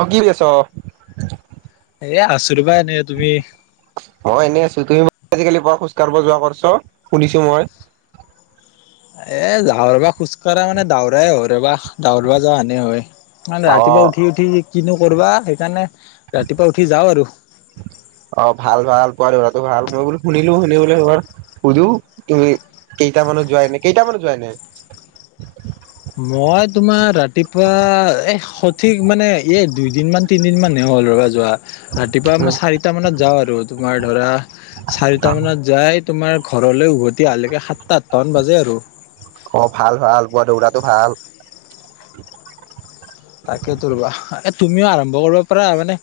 অ কি কৰি আছ [inaudible] এ আছোঁ ৰবা এনে তুমি মই এনেই আছোঁ তুমি আজিকালি পুৱা খোজ কঢ়িব যোৱা কৰিছ শুনিছো মই। এ যাওঁ ৰবা খোজ। খোজ কঢ়া মানে দৌৰাই হয় ৰবা দৌৰাব যানেই হয় মানে অ ৰাতিপুৱা উঠি উঠি কিনো কৰবা সেইকাৰণে। ৰাতিপুৱা উঠি যাওঁ আৰু অ ভাল ভাল পোৱা ভাল মই বোলো শুনিলো শুনি বোলে সুধো তুমি কেইটা মানত যায় নাই কেইটা মানত যোৱা এনেই মই তোমাৰ ৰাতিপুৱা এ সঠিক মানে এ দুইদিন মান তিনদিন মানে হ'ল ৰবা যোৱা। ৰাতিপুৱা মই চাৰিটা মানত যাওঁ আৰু। তোমাৰ ধৰা চাৰিটা মানত যাই। তোমাৰ ঘৰলৈ উভতি আহালৈকে সাতটা আঠটামান বাজে আৰু। অ ভাল ভাল পুৱা দৌৰাটো ভাল তাকে তো ৰবা এ তুমিও আৰম্ভ কৰিব পাৰা মানে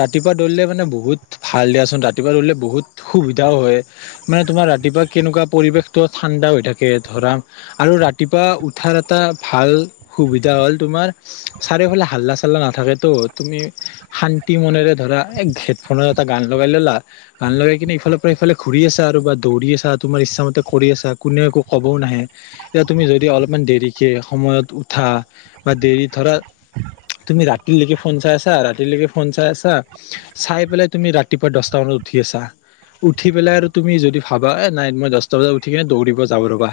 ৰাতিপুৱা দৌৰিলে মানে বহুত ভাল দিয়াচোন ৰাতিপুৱা দৌৰিলে বহুত সুবিধাও হয় মানে তোমাৰ ৰাতিপুৱা কেনেকুৱা পৰিৱেশটো ঠাণ্ডা হৈ থাকে ধৰা আৰু ৰাতিপুৱা উঠাৰ এটা ভাল সুবিধা হ'ল তোমাৰ চাৰিওফালে হাল্লা চাল্লা নাথাকেতো তুমি শান্তি মনেৰে ধৰা এক হেডফোনত এটা গান লগাই ললা গান লগাই কিনি ইফালৰ পৰা ইফালে ঘূৰি আছা আৰু বা দৌৰি আছা তোমাৰ ইচ্ছাামতে কৰি আছা কোনেও একো ক'বও নাহে এতিয়া তুমি যদি অলপমান দেৰিকে সময়ত উঠা বা দেৰি ধৰা তুমি ৰাতিলৈকে ফোন চাই আছা ৰাতিলৈকে ফোন চাই আছা চাই পেলাই তুমি ৰাতিপুৱা দশটা মানত উঠি আছা উঠি পেলাই আৰু তুমি যদি ভাবা এ নাই মই দশটা বজাত উঠি কিনে দৌৰিব যাওঁ ৰ'বা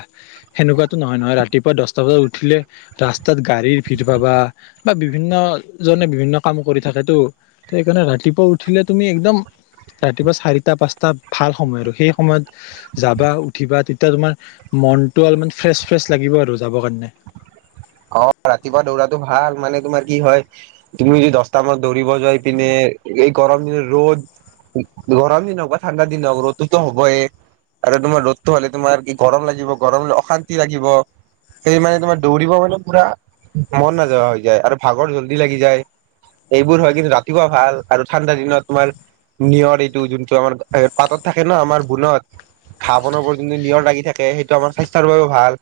সেনেকুৱাতো নহয় নহয় ৰাতিপুৱা দশটা বজাত উঠিলে ৰাস্তাত গাড়ীৰ ভিৰ পাবা বা বিভিন্নজনে বিভিন্ন কাম কৰি থাকেতো সেইকাৰণে ৰাতিপুৱা উঠিলে তুমি একদম ৰাতিপুৱা চাৰিটা পাঁচটা ভাল সময় আৰু সেই সময়ত যাবা উঠিবা তেতিয়া তোমাৰ মনটো অলপমান ফ্ৰেছ ফ্ৰেছ লাগিব আৰু যাব কাৰণে অ ৰাতিপুৱা দৌৰাটো ভাল মানে তোমাৰ কি হয় তুমি যদি দছটা মানত দৌৰিব যাই পিনে এই গৰম দিন ৰ'দ গৰম দিন হওঁক বা ঠাণ্ডা দিন হওঁক ৰ'দটোতো হ'বই আৰু তোমাৰ ৰ'দটো হ'লে তোমাৰ কি গৰম লাগিব গৰম হ অশান্তি লাগিব সেই মানে তোমাৰ দৌৰিব মানে পুৰা মন নাযোৱা হৈ যায় আৰু ভাগৰ জল্দি লাগি যায় এইবোৰ হয় কিন্তু ৰাতিপুৱা ভাল আৰু ঠাণ্ডা দিনত তোমাৰ নিয়ৰ এইটো যোনটো আমাৰ পাতত থাকে ন আমাৰ বোনত ঘাঁ বোনৰ বদোলি নিয়ৰ লাগি থাকে সেইটো আমাৰ স্বাস্থ্যৰ বাবে ভাল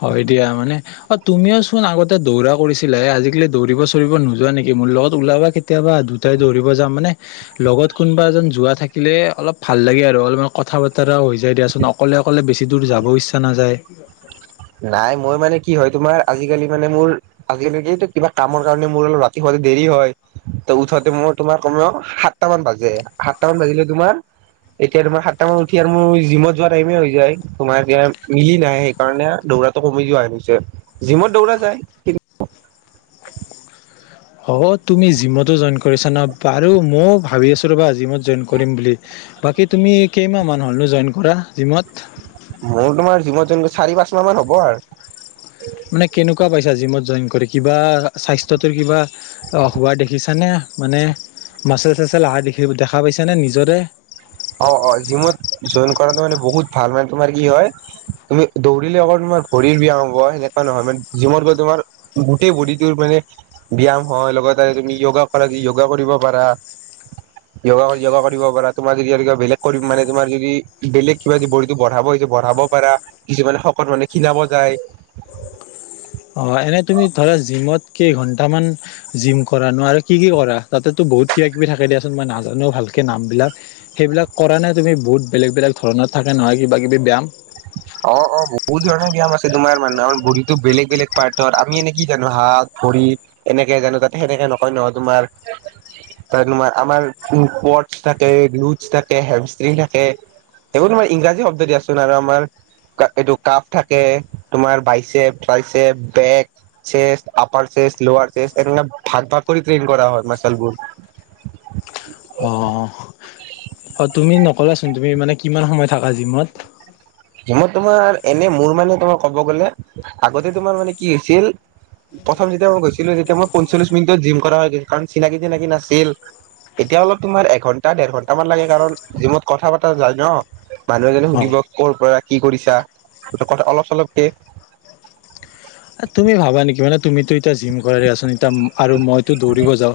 হয় দিয়া মানে অ তুমিও চোন আগতে দৌৰা কৰিছিলা হে আজিকালি দৌৰিব চৌৰিব নোযোৱা নেকি মোৰ লগত ওলাবা কেতিয়াবা দুটাই দৌৰিব যাম মানে লগত কোনোবা এজন যোৱা থাকিলে অলপ ভাল লাগে আৰু অলপমান কথা বতৰা হৈ যায় দিয়াচোন অকলে অকলে বেছি দূৰ যাব ইচ্ছা নাযায় নাই মই মানে কি হয় তোমাৰ আজিকালি মানে মোৰ আজিকালি কিবা কামৰ কাৰণে মোৰ অলপ ৰাতি শুৱাতে দেৰি হয় ত উঠোতে মই তোমাৰ কমেও সাতটা মান বাজে সাতটা মান বাজিলে তোমাৰ এতিয়া তোমাৰ সাতটা মান উঠি আৰু মোৰ জিমত যোৱা টাইম হৈ যায় তোমাৰ এতিয়া মিলি নাহে সেইকাৰণে দৌৰাটো কমি যোৱা হে গৈছে জিমত দৌৰা যায় কি হ'ব তুমি জিমতো জয়েন কৰিছা ন বাৰু ময়ো ভাবি আছোঁ ৰ'বা জিমত জয়েন কৰিম বুলি বাকী তুমি কেইমাহ মান হ'লনো জয়েন কৰা জিমত মোৰ তোমাৰ জীমত জয়েন চাৰি পাঁচ মাহ মান হ'ব আৰু মানে কেনেকুৱা পাইছা জিমত জয়েন কৰি কিবা স্বাস্থ্যটোৰ কিবা হোৱা দেখিছানে মানে মাচেল চাচেল আহা দেখা দেখা পাইছানে নিজৰে অ অ জিমত জয়েন কৰাটো মানে বহুত ভাল মানে তোমাৰ কি হয় তুমি দৌৰিলে অকল তোমাৰ ভৰিৰ ব্যায়াম হ'ব সেনেকুৱা নহয় মানে জিমত গৈ তোমাৰ গোটেই বডিটোৰ মানে ব্যায়াম হয় লগতে তুমি য়োগা কৰা য়োগা কৰিব পাৰা য়ো য়োগা কৰিব পাৰা তোমাৰ কিবা বেলেগ কৰিম মানে তুমাৰ যদি বেলেগ কিবা যদি বডিটো বঢ়াব হৈছে বঢ়াব পাৰা কিছুমানে শকত মানুহে খিনাব যায় অ এনেই তুমি ধৰা জিমত কেইঘন্টামান জিম কৰা নো আৰু কি কি কৰা তাতেতো বহুত কিবা কিবি থাকে দিয়াচোন মই নাজানো ভালকে নামবিলাক সেইবিলাক কৰা নাই তুমি বহুত বেলেগ বেলেগ ধৰণত থাকে নহয় কিবা কিবি ব্যায়াম অ অ বহুত ধৰণৰ ব্যায়াম আছে তোমাৰ মানুহৰ ভৰিতো বেলেগ বেলেগ পাৰ্টত আমি এনে কি জানো হাত ভৰি এনেকে জানো তাতে সেনেকে নকয় নহয় তোমাৰ ত তোমাৰ আমাৰ পৰ্দচ থাকে লুডচ থাকে হেমচটিন থাকে সেইবোৰ তোমাৰ ইংৰাজী শব্দ দিয়াচোন আৰু আমাৰ এই এইটো কাপ থাকে তোমাৰ biceps triceps back chest upper chest lower chest এনে ভাগ ভাগ কৰি ট্ৰেইন কৰা হয় মাচলবোৰ অ অ তুমি নকলাচোন তুমি মানে কিমান সময় থাকা জিমত জিমত তোমাৰ এনে মোৰ মানে তোমাৰ কব গলে আগতে তোমাৰ মানে কি হৈছিল প্ৰথম যেতিয়া মই গৈছিলো তেতিয়া মই পঞ্চল্লিশ মিনিটত জিম কৰা হৈ গৈছিল কাৰণ চিনাকি চিনাকি নাছিল এতিয়া অলপ তোমাৰ এঘন্টা দেৰ ঘন্ট মান লাগে কাৰণ জিমত কথা পাতা যায় ন। মানুহ এজনে অ সুধিব। পৰা কি কৰিছা সটো কথা অলপ চলপকে তুমি ভাবা নেকি মানে? তুমিতো এতিয়া জিম কৰা দাচোন এতিয়া আৰু মইতো দৌৰিব যাওঁ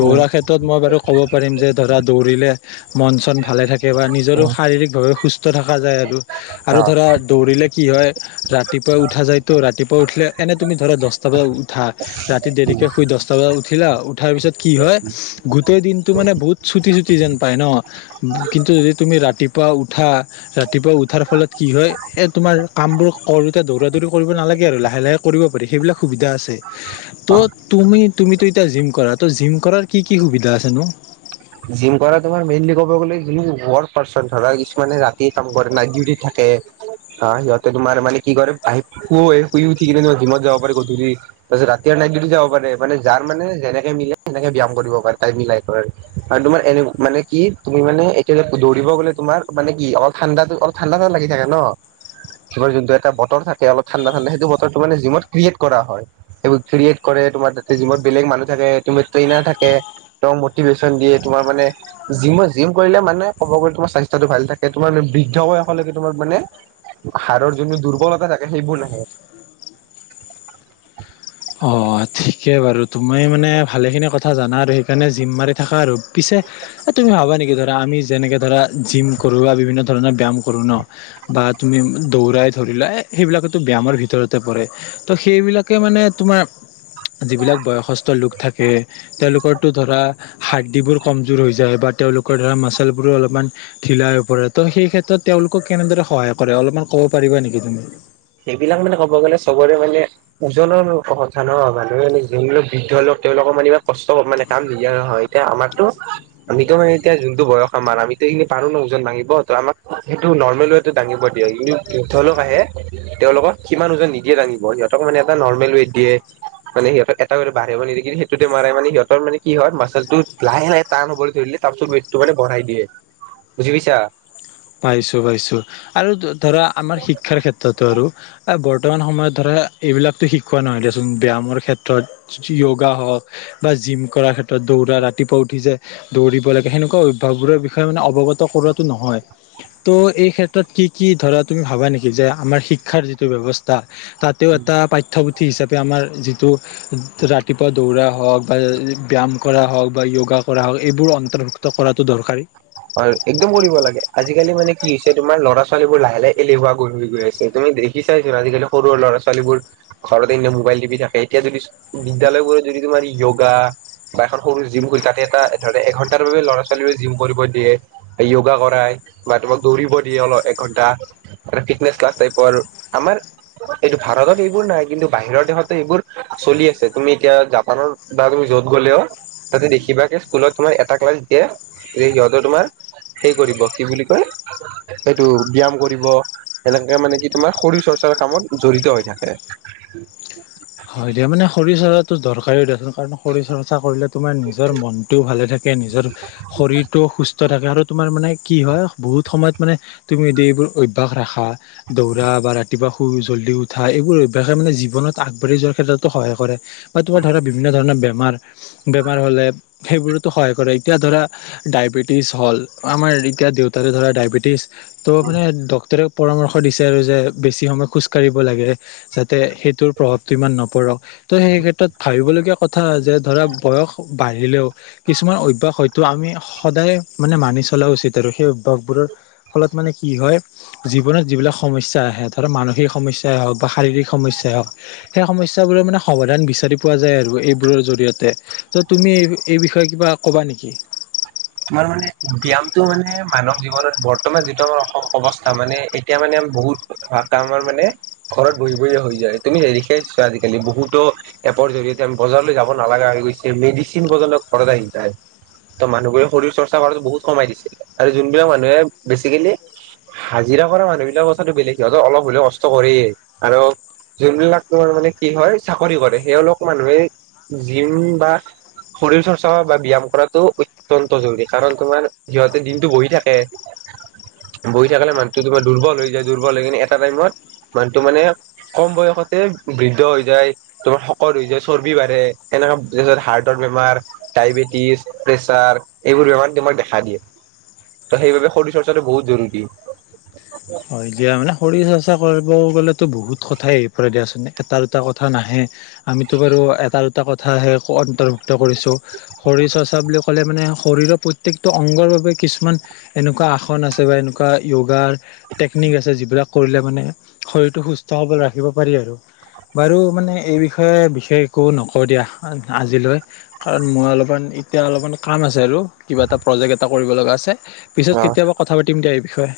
দৌৰাৰ ক্ষেত্ৰত মই বাৰু ক'ব পাৰিম যে ধৰা দৌৰিলে মন চন ভালে থাকে বা নিজৰো অ শাৰীৰিকভাৱে সুস্থ। থকা যায় আৰু, আৰু ধৰা দৌৰিলে কি হয় ৰাতিপুৱাই উঠা যায়তো ৰাতিপুৱা উঠিলে মানে তুমি ধৰা দহটা বজাত উঠা ৰাতি দেৰিকে শুই দহটা বজ উঠিলা উঠাৰ পিছত কি হয় গোটেই দিনটো মানে বহুত চুটি, চুটি যেন পায় ন কিন্তু যদি তুমি ৰাতি পোৱা উঠা? ৰাতিপুৱা উঠাৰ ফলত কি হয় এ তোমাৰ কাম বোৰ কৰোতে দৌৰা, দৌৰি কৰিব নালাগে আৰু লাহে, লাহে পাৰি সবিলাক সুবিধাছে। টো তুমি, তুমি তুই এতিয়া জিম কৰা ত জিম কৰাৰ কি কি সুবিধা আছে নো? জিম কৰা তমাৰ মেইনলি কব গলে য ৱৰ্ক পাৰ্চন ধৰা কিছুমানে ৰাতি কাম কৰে নাইট ডিউটি থাকে সিহঁতে তোমাৰ মানে কি কৰে শে শুই উঠি কিনেম জিমত যাব পাৰে গধূলি তাৰপিছত ৰাতিয় নাইট ডিউটি যাব পাৰে মানে যাৰ মানে যেনেকে মিলাই তেনেকে ব্যায়াম কৰিব পাৰে তাই মিলাই কৰে আৰু তুমাৰ এনে মানে কি তুমি মানে এতিয়া দৌৰিব গলে তোমাৰ মানে কি অলপ ঠাণ্ডাটো অলপ ঠাণ্ডাঠ লাগি থাকে ন তোমাৰ যোনটো এটা বতৰ থাকে অলপ ঠাণ্ডা ঠণ্ডা সেইটো বতৰটো মে জিমত ক্ৰিয়েট কৰা হয় সেইোৰ ক্ৰিয়েট কৰে তোমাৰা জিমত বেলেগ মানুহ থাকে তুম ট্ৰেইনাৰ থাকে টিভেশন দিয়ে তোমাৰানে জিম জিম কৰিলে মানে ক'ব গলে তোমাৰ স্বাস্থ্যটো ভাল থাকে তোমাৰে বৃদ্ধ বলৈকে তোমাৰ মানে হাৰৰ যোন দুৰ্বলতা থাকে সেইবোৰ নাহে। অঁ ঠিকে বাৰু তুমি মানে ভালেখিনি কথা জানা আৰু সেইকাৰণে জিম মাৰি থাকা আৰু পিছে এই তুমি ভাবা নেকি ধৰা আমি যেনেকৈ ধৰা জিম কৰ বিভিন্ন ধৰণৰ ব্যায়াম কৰোঁ ন বা তুমি দৌৰাই ধৰিলা সেইবিলাকোতো ব্যায়ামৰ ভিতৰতে পৰে তো সেইবিলাকে মানে তোমাৰ যিবিলাক বয়সস্থ লোক থাকে তেওঁলোকৰতো ধৰা হাৰ্দিবোৰ কমজোৰ হৈ যায় বা তেওঁলোকৰ ধৰা মাচলবোৰো অলপমান ঢিলা হৈ পৰে ত সেই ক্ষেত্ৰত তেওঁলোকক কেনেদৰে সহায় কৰে অলপমান কব পাৰিবা নেকি তুমি? সেইবিলাক মানে ক'ব গ'লে চবৰে মানে ওজনৰ কথা ন মানুহে যোনবিলাক বৃদ্ধ লোক তেওঁলোকৰ মানে কষ্ট মানে কাম দিয়া নহয় এতিয়া আমাৰতো আমিতো মানে এতিয়া যোনটো বয়স আমাৰ আমিতো এ পাৰো ন ওজন ভাঙিব ত আমাক সেইটো নৰ্মেল হয়টো দাঙিব দিয়ক কিন্তু বৃদ্ধ লোক আহে তেওঁলোকক সিমান ওজন নিদিয়ে দাঙিব সিহঁতক মানেটা নৰ্মেল ৱেট দিয়ে মানে সিহঁত এটা ৱ বাঢ়িব নিদিয়ে কিন্তু সেইটোতে মাৰে মানে সিহঁতৰ মানে কি হয় মাচলটো লাহে লাহে টান হবলৈ ধৰিলে তাৰ পিছত ৱেইটটো মানে বঢ়াই দিয়ে বুজি পাইছা? পাইছোঁ, পাইছোঁ আৰু ধৰা আমাৰ শিক্ষাৰ ক্ষেত্ৰতো আৰু বৰ্তমান সময়ত ধৰা এইবিলাকতো শিকোৱা নহয় দেচোন ব্যায়ামৰ ক্ষেত্ৰত য়োগা হওক বা জিম কৰাৰ ক্ষেত্ৰত দৌৰা ৰাতিপুৱা উঠি যে দৌৰিব লাগে সেনেকুৱা অভ্যাসবোৰৰ বিষয়ে মানে অৱগত কৰোৱাটো নহয়। ত এই ক্ষেত্ৰত কি কি ধৰা তুমি ভাবা নেকি যে আমাৰ শিক্ষাৰ যিটো ব্যৱস্থা তাতেও এটা পাঠ্যপুথি থি হিচাপে আমাৰ যিটো ৰাতিপুৱা দৌৰা হওক বা ব্যায়াম কৰা হওক বা য়োগা কৰা হওক এইবোৰ অন্তৰ্ভুক্ত কৰাটো দৰকাৰী। অ' একদম কৰিব লাগে আজিকালি মানে কি হৈছে তোমাৰ ল'ৰা, ছোৱালীবোৰ লাহে লাহে এলেহুৱা হৈ গৈ আছে তুমি দেখি চাইছোন আজিকালি সৰু ল'ৰা, ছোৱালীবোৰ ঘৰত এনে মোবাইল টিপি থাকে এতিয়া যদি বিদ্যলয়বোৰত যদি তোমাৰ য়োগা বা এখন সৰু জিম কৰি তাতে এটা ধ এঘন্টাৰ বাবে ল'ৰা ছোৱালী বোৰে জিম কৰিব দিয়ে য়োগা কৰায় বা তোমাক দৌৰিব দিয়ে অলপ এঘন্টা ফিটনেচ ক্লাছ টাইপৰ আমাৰ এইটো ভাৰতত এইবোৰ নাই কিন্তু বাহিৰৰ দেশতো এইবোৰ চলি আছে তুমি এতিয়া জাপানত বা তুমি যত গ'লেও তাতে দেখিবা স্কুলত তোমাৰ এটা ক্লাছ দিয়ে যে সিহঁত তোমাৰ সেই কৰিব কি বুলি কয় এইটো ব্যয়াম কৰিব সেনেকে মানে কি তোমাৰ শৰীৰ চৰ্চাৰ কামত জড়িত হৈ থাকে। হয় দিয়া মানে শৰীৰ চৰ্চাত তো দৰকাৰী দেচোন কাৰণ শৰীৰ চৰ্চা কৰিলে তোমাৰ নিজৰ মনটোও ভালে থাকে নিজৰ শৰীৰটোও সুস্থ থাকে আৰু তোমাৰ মানে কি হয়, বহুত সময়ত মানে তুমি যদি এইবোৰ অভ্যাস ৰাখা, দৌৰা বা ৰাতিপুৱা শুই জল্ডি উঠা, এইবোৰ অভ্যাসে মানে জীৱনত আগ যোৱাৰ ক্ষেত্ৰতো সহায় কৰে। বা তোমাৰ ধৰা বিভিন্ন ধৰণৰ বেম বেমাৰ, বেমাৰ হ'লে সেইবোৰতো সহায় কৰে। এতিয়া ধৰা ডায়েবেটিছ হ'ল, আমাৰ এতিয়া দেউতাৰে ধৰা ডায়বেটিছ ত' মানে ডক্টৰে পৰামৰ্শ দিছে আৰু যে বেছি সময় খোজকাাঢ়িব লাগে, যাতে সেইটোৰ প্ৰভাৱটো ইমান নপৰক। ত' সেই ক্ষেত্ৰত ভাবিবলগীয়া কথা যে ধৰা, বয়স বাঢ়িলেও কিছুমান অভ্যাস হয়তো আমি সদায় মানে মানি চলা উচিত আৰু সেই স বোৰৰ ফলত মানে কি হয় জীৱনত যিবিলাক সমস্যা আহে, ধৰা মানসিক সমস্যাই হওঁক বা শাৰীৰিক সমস্যাই হওঁক সেই সমস্যাবোৰৰ মানে সমাধান বিচাৰি পোৱা যায় আৰু এইবোৰৰ জৰিয়তে ত' তুমি এই বিষয়ে কিবা ক'বা নেকি তমাৰ মানে ব্যায়ামটো মানে মানৱ জীৱনত বৰ্তমান যিটো আমাৰ অৱছথা, মানে এতিয়া মানে বহুত ভ আমাৰ মানে, ঘৰত বহি বহিয়ে হৈ যায়। তুমি হেখাইছ আজিকালি, বহুতো এপৰ জৰিয়তে আমি বজাৰলৈ যাব নালগা হৈ গৈছে, মেডিচিন পৰ্যন্ত ঘৰত আহি যায়, ত মানুহবোৰে শৰীৰ চৰ্চা কৰাতো বহুত কমাই দিছে। আৰু যোনবিলাক মানুহে বেচিকেলি, হাজিৰা কৰা মানুহবিলাকৰ কথাটো বেলেগ, সিহঁত অলপ হলেও কষ্ট কৰেই, আৰু যোনবিলাকৰ মানে কি হয় চাকৰি কৰে, এওলোক মানুহে জিম বা শৰীৰ চৰ্চা বা ব্যায়াম কৰাটো অত্যন্ত জৰুৰী। কাৰণ তোমাৰ সিহঁতে দিনটো বহি থাকে, বহি থাকিলে মানুহটো তোমাৰ দুৰ্বল হৈ যায়। দুৰ্বল হৈ কিনে এটা টাইমত মানুহটো মানে কম বয়সতে বৃদ্ধ হৈ যায়, তোমাৰ শকত হৈ যায়, চৰ্বি বাঢ়ে, এনেকুৱা হাৰ্টৰ বেমাৰ, ডায়বেটিছ, প্ৰেচাৰ এইবোৰ বেমাৰ তোমাক দেখা দিয়ে। ত' সেইবাবে শৰীৰ চৰ্চাটো বহুত জৰুৰী। হয় দিয়া। মানে শৰীৰ চৰ্চা চা কৰিব গ'লেতো বহুত কথাই আহি পৰে দিয়াচোন, এটা দুটা কথা নাহে। আমিটো বাৰু এটা এটা কথা সে অন্তৰ্ভুক্ত কৰিছোঁ, শৰীৰ চৰ্চা বুলি ক'লে মানে শৰীৰৰ প্ৰত্যেকটো অংগৰ বাবে কিছুমান এনেকুৱা আসন আছে বা, এনেকুৱা য়োগাৰ টেকনিক আছে যিবিলাক কৰিলে মানে শৰীৰটো সুস্থ সবল ৰাখিব পাৰি আৰু। বাৰু মানে এই বিষয়ে বিশেষ একো নকওঁ দিয়া আজিলৈ, কাৰণ মই অলপমান এতিয়া অলপমান কাম আছে আৰু, কিবা এটা প্ৰজেক্ট এটা কৰিব লগা আছে। পিছত অ কেতিয়াবা কথা পাতিম দে এই বি নি্চয়।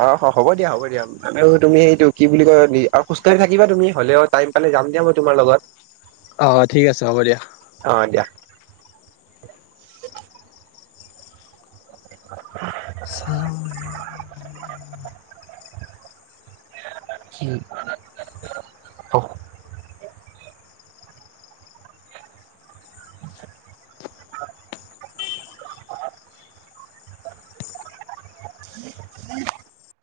অ হ'ব দিয়া, হ'ব দিয়া, আৰু তুমি সেইটো, কি বুলি কয়, খোজকাঢ়ি থাকিবা তুমি হ'লেও টাইম পালে যাম দিয়া মই তোমাৰ লগত। অঁ ঠিক আছে হ'ব দিয়া। অ [inaudible] চাওঁ [unintelligible] কি অ [inaudible] হয় [unintelligible] উ।